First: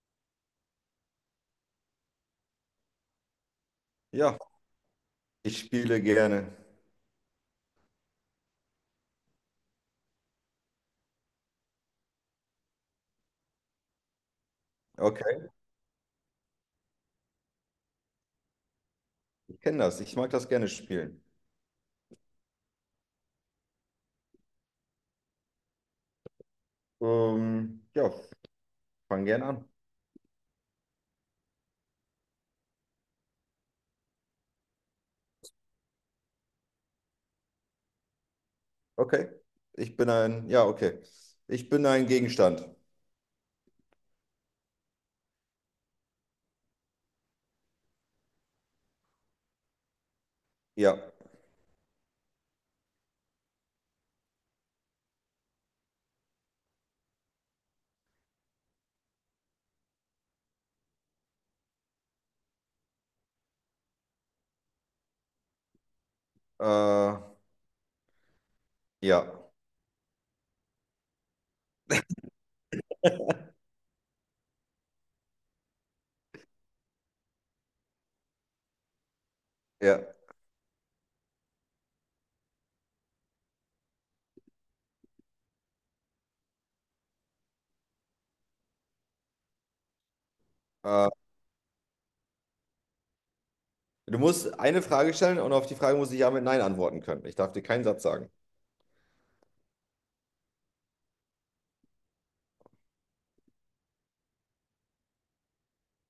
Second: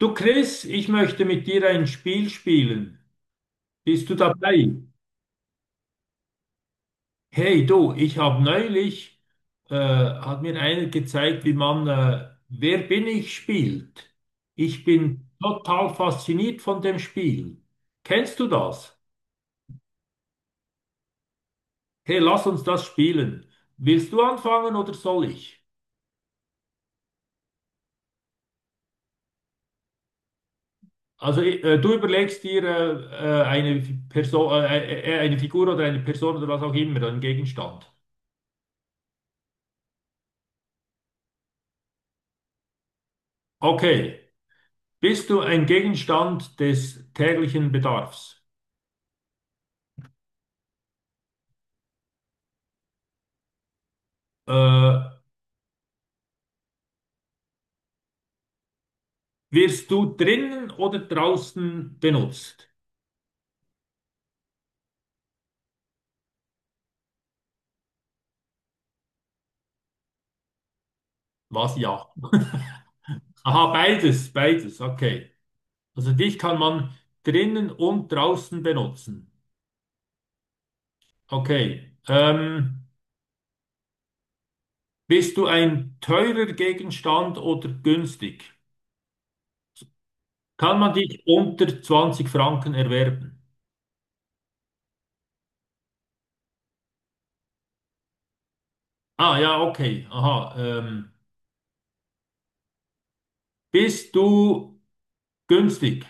Du Chris, ich möchte mit dir ein Spiel spielen. Bist du Ja, dabei? ich spiele gerne. Hey du, ich habe neulich, hat mir einer gezeigt, wie man Wer bin ich spielt. Ich bin Okay, total fasziniert von dem Spiel. Kennst du das? ich kenne das. Ich mag das gerne spielen. Hey, lass uns das spielen. Willst du anfangen oder soll ich? Ja, fang gerne an. Also, du überlegst dir eine Person, eine Figur oder eine Person oder was auch immer, einen Gegenstand. Okay. Ich bin ein, ja, okay. Ich bin ein Gegenstand. Okay. Bist du ein Gegenstand des täglichen Bedarfs? Ja. Äh, Wirst du drinnen oder draußen benutzt? Äh, ja. Was ja? Aha, beides, beides, okay. Also dich kann man drinnen und draußen benutzen. Ja. Okay. Bist du ein teurer Gegenstand oder günstig? Kann man Äh, dich unter 20 Franken erwerben? Du musst eine Frage stellen und auf die Frage muss ich ja mit Nein antworten können. Ich darf dir keinen Satz sagen. Ah ja, okay. Aha. Bist du günstig?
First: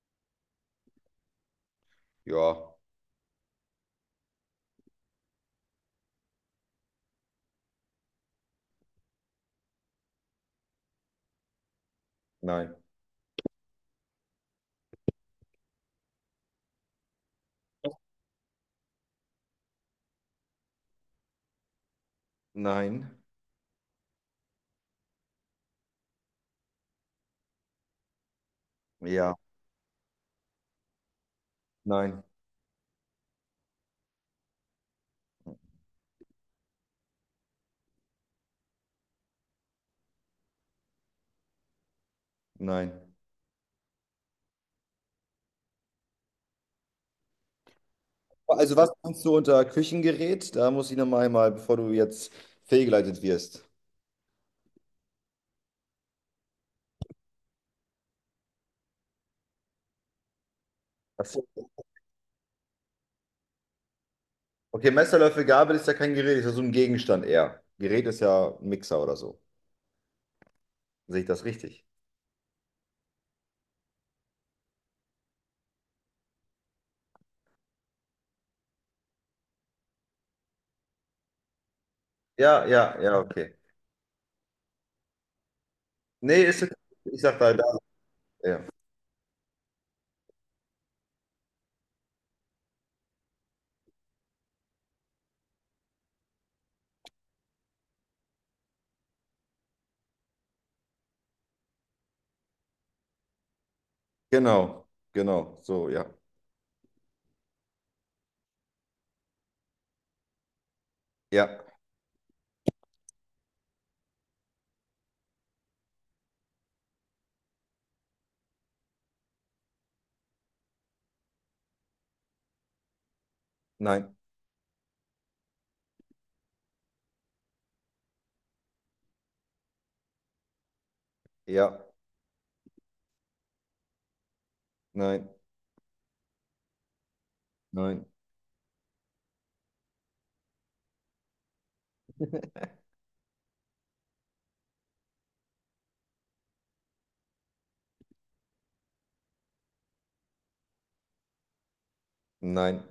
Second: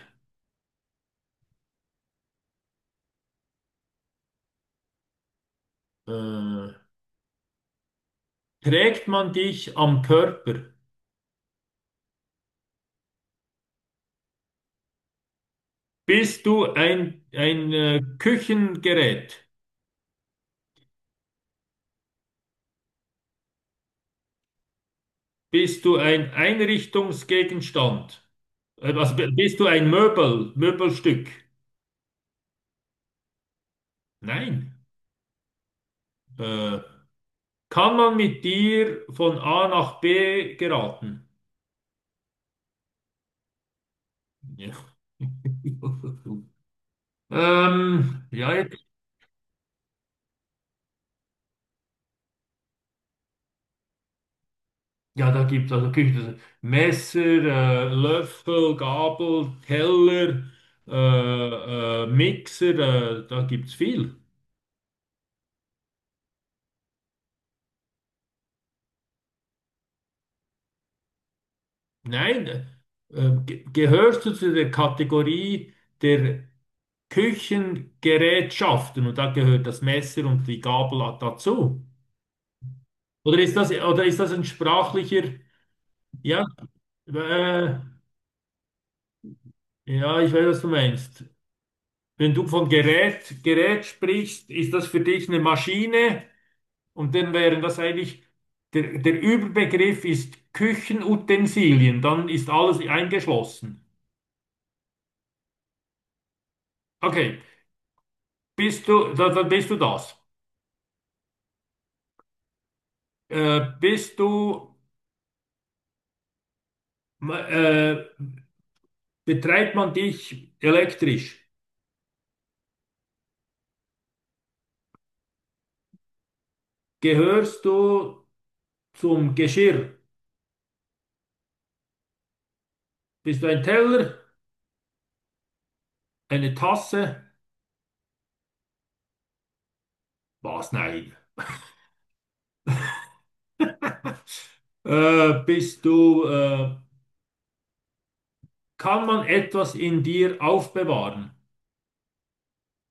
Ja, Äh, Trägt man dich am Körper? nein. Bist du ein Küchengerät? Nein. Bist du ein Einrichtungsgegenstand? Also Ja, bist du ein Möbel, Möbelstück? nein, Nein. Äh, Kann man mit dir von A nach B geraten? nein. Ja. Ähm, ja, Also was meinst du unter Küchengerät? Da muss ich nochmal mal, bevor du jetzt fehlgeleitet wirst. Ja, da gibt es also Küche, Messer, Löffel, Gabel, Teller, Mixer, da gibt es viel. Okay, Messer, Löffel, Gabel ist ja kein Gerät, ist ja so ein Gegenstand eher. Gerät ist ja ein Mixer oder so. Sehe ich das richtig? Nein, gehörst du zu der Kategorie der Küchengerätschaften, und da gehört das Messer und die Gabel dazu? Ja, ja, ja, okay. Oder ist das ein sprachlicher, Nee, ja, ist okay. Ich sag da. äh, Ja. ja, ich weiß, was du meinst. Wenn du von Gerät sprichst, ist das für dich eine Maschine? Und dann wären das eigentlich, der Überbegriff ist Küchenutensilien, dann ist alles eingeschlossen. Genau, genau, so, ja. Okay, bist du, da bist du das. Ja, Äh, bist du, äh, betreibt man dich elektrisch? nein, Gehörst du zum Geschirr? ja, Bist du ein Teller, nein, eine Tasse? nein, Was? Nein. Äh, bist du, äh, kann man etwas in dir aufbewahren? nein.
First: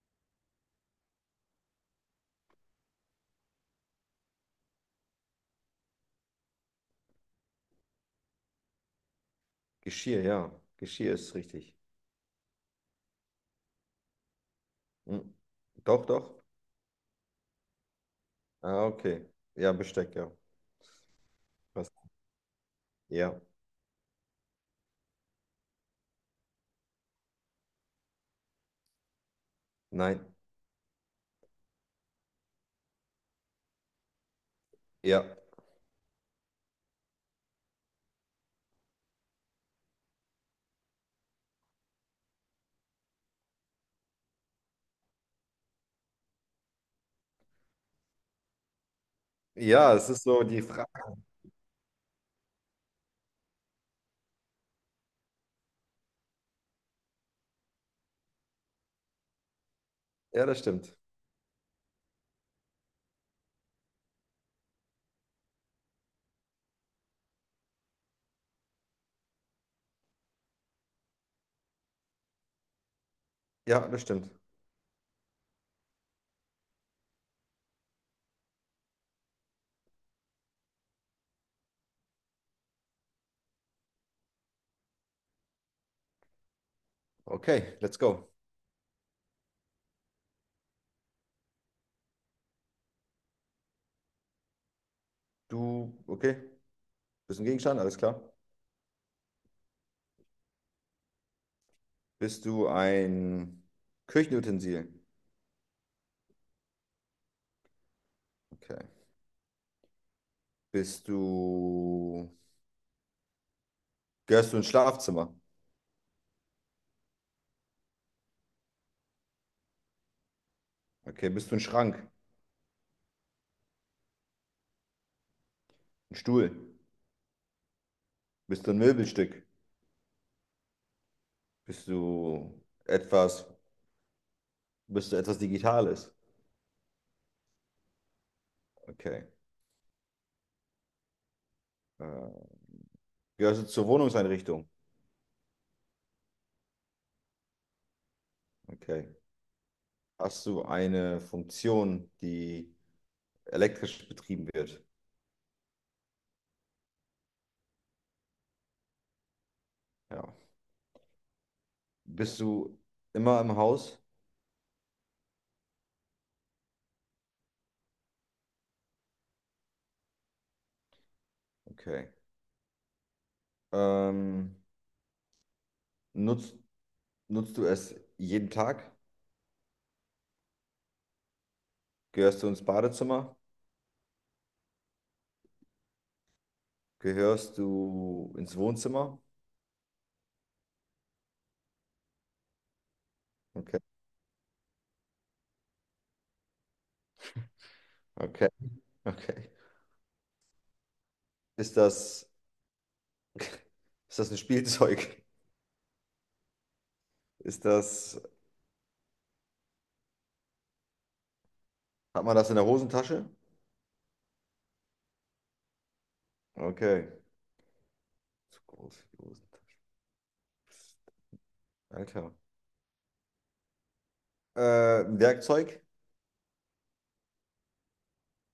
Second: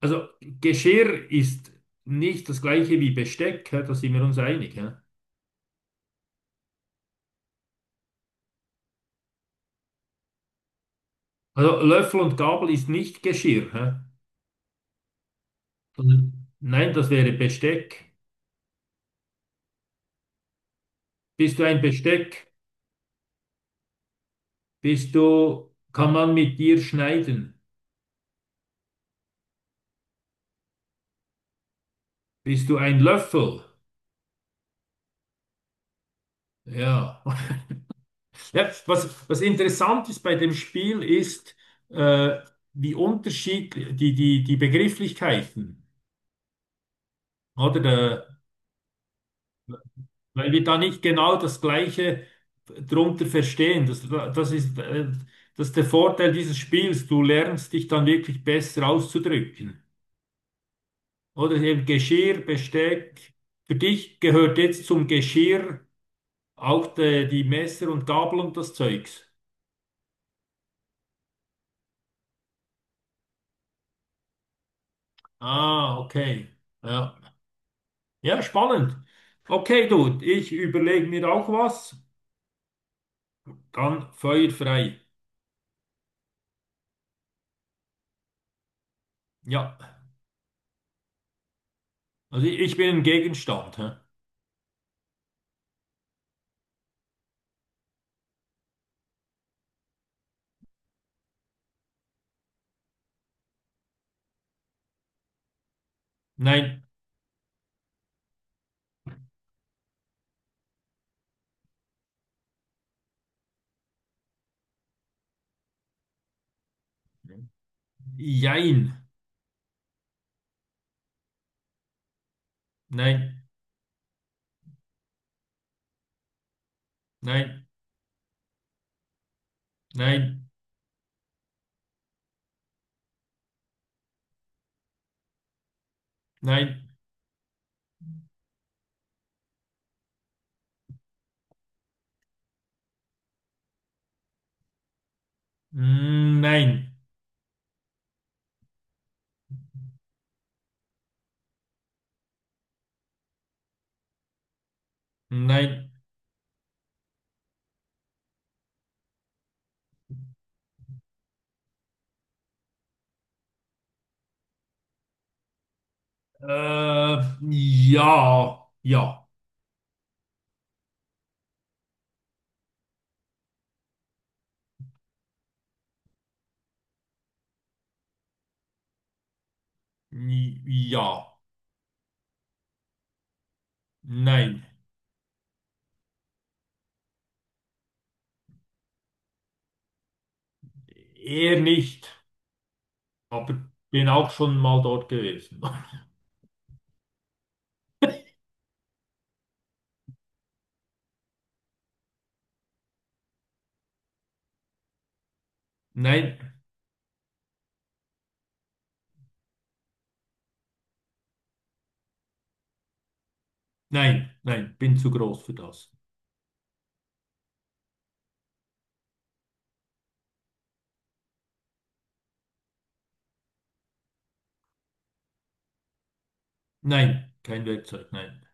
Also Geschirr ist nicht das gleiche wie Besteck, hä? Da sind wir uns einig. Hä? Geschirr, ja. Geschirr ist richtig. Also Löffel und Gabel ist nicht Geschirr. Hä? Hm. Doch, doch. Sondern- nein, das wäre Besteck. Ah, okay. Ja, Besteck, ja. Bist du ein Was? Besteck? Ja, Bist du, kann man mit dir schneiden? nein, Bist du ein Löffel? ja. Ja. Ja, was interessant ist bei dem Spiel ist, äh, wie unterschiedlich die Begrifflichkeiten, oder? Der Ja, es ist so Weil die wir da Frage. nicht genau das Gleiche drunter verstehen. Das ist, das ist der Vorteil dieses Spiels. Du lernst dich dann wirklich besser auszudrücken. Ja, das stimmt. Oder eben Geschirr, Besteck. Für dich gehört jetzt zum Geschirr auch die Messer und Gabel und das Zeugs. Ja, das stimmt. Ah, okay. Ja, ja, spannend. Okay, du, ich überlege mir auch was. Dann feuerfrei. Okay, let's go. Ja, also ich bin ein Gegenstand. Hä? Du, okay. Bist du ein Gegenstand? Alles klar. Bist du ein Küchenutensil? Nein, Okay. Bist du. Gehörst du ins Schlafzimmer? jein. Okay. Bist du ein Schrank? Nein, Ein Stuhl? nein, Bist du ein Möbelstück? nein, Bist du etwas. Bist du etwas Digitales? nein, Okay. Äh, Gehörst du zur Wohnungseinrichtung? Nein, Okay. Hast du eine Funktion, die elektrisch betrieben wird? nein. Ja. Bist du immer im Haus? Äh, ja, ja, Okay. Ähm, nutzt Nutzt du es jeden Tag? Ja, Gehörst du ins Badezimmer? nein. Gehörst du ins Wohnzimmer? Eher nicht, aber Okay, bin auch schon mal dort gewesen. okay, okay. Ist das, ist das ein Spielzeug? Nein, Ist das, hat man das in der Hosentasche? nein, nein, bin zu groß für das. Okay. Zu groß für die Hosentasche. Alter. Ein Werkzeug? Nein, kein Werkzeug, nein.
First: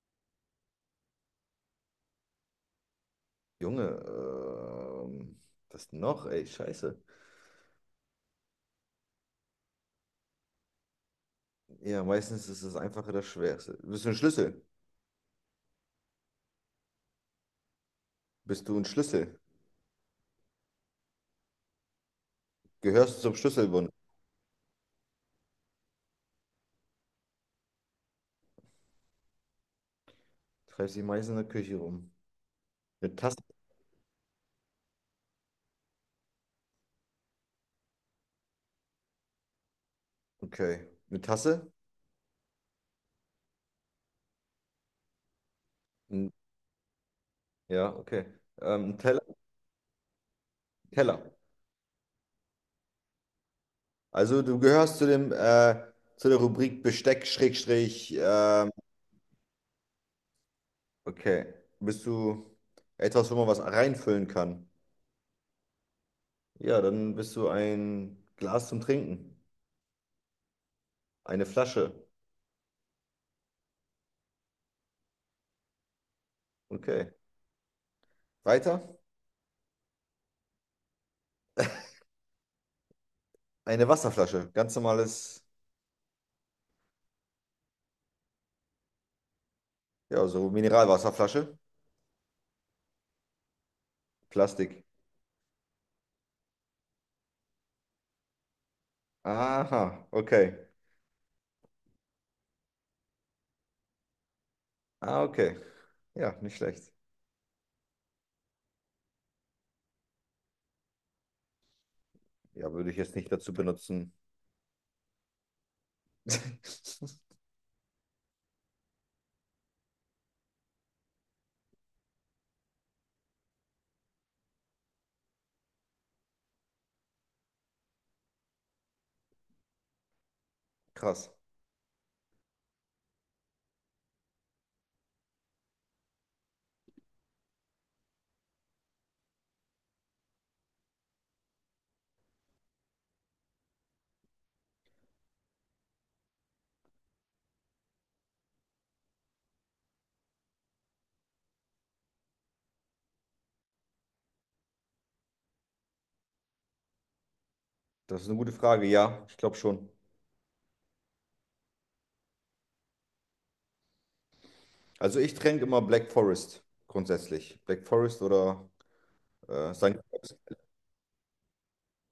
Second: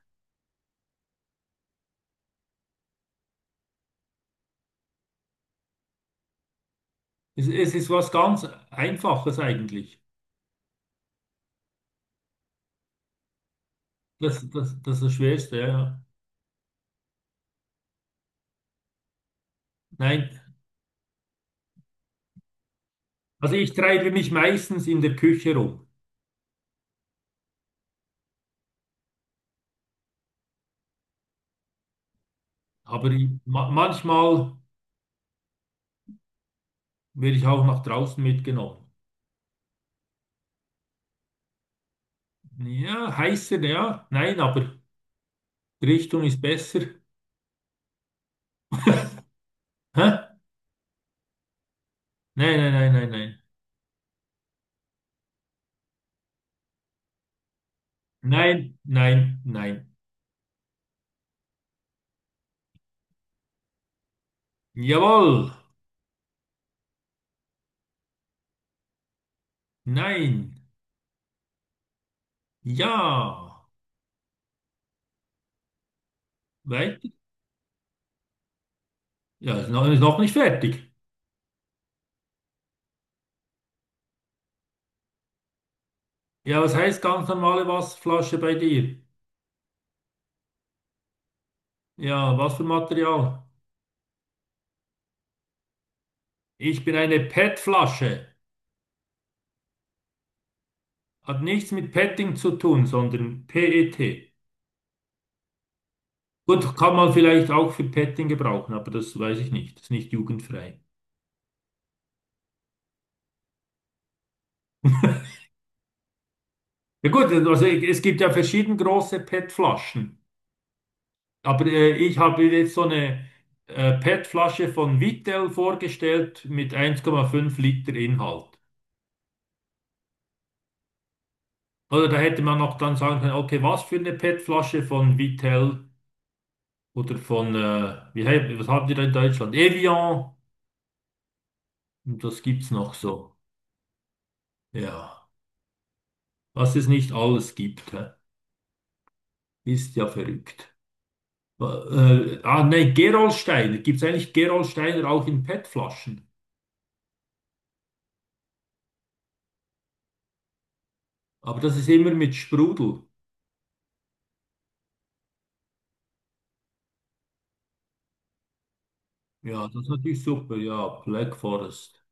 Junge, was noch? Ey, scheiße. Es ist was ganz Einfaches eigentlich. Ja, meistens ist das Einfache das Schwerste. Bist du ein Das, Schlüssel? das, das ist das Schwerste, ja. Ja. Bist du ein Schlüssel? Nein, Gehörst du zum also ich Schlüsselbund? treibe mich meistens in der Küche rum, Treibst dich meistens in der Küche rum. aber Eine ich, Tasse? ma manchmal. Werde ich auch nach draußen mitgenommen. Okay. Eine Tasse? Ja, heißer, ja. Nein, aber die Richtung Ein- ist besser. Ja, okay. Ein Teller? Hä? Teller. Nein, nein, nein, nein, nein. Also du gehörst zu dem, zu der Rubrik Besteck, Schrägstrich, Nein, nein, nein. okay. Bist du etwas, wo man was reinfüllen kann? Jawohl. Ja, dann bist du ein Glas zum Trinken. Nein. Eine Flasche. Ja. Okay. Weiter. Weiter? Ja, ist noch nicht fertig. Eine Wasserflasche. Ganz normales, Ja, was heißt ganz normale Wasserflasche bei dir? ja, so Mineralwasserflasche. Ja, was für Material? Plastik. Ich bin eine PET-Flasche. Aha, okay. Hat nichts mit Petting zu tun, sondern PET. Ah, okay. Ja, nicht Gut, schlecht. kann man vielleicht auch für Petting gebrauchen, aber das weiß ich nicht. Ist nicht jugendfrei. Ja, würde ich jetzt nicht dazu benutzen. Ja gut, also es gibt ja verschieden große PET-Flaschen. Aber ich habe jetzt so eine PET-Flasche von Vittel vorgestellt mit 1,5 Liter Inhalt. Krass. Oder da hätte man noch dann sagen können, okay, was für eine PET-Flasche von Vittel oder von, was habt ihr da in Deutschland? Evian. Und das gibt's noch so. Ja, was es nicht alles gibt, hä? Ist ja verrückt. Nee, Gerolsteiner. Gibt's eigentlich Gerolsteiner auch in PET-Flaschen? Das ist eine gute Frage. Ja, ich glaube schon. Aber das ist immer mit Sprudel. Also ich tränke immer Black Forest grundsätzlich. Black Forest oder Ja, das ist St. natürlich super. Ja, Black Forest.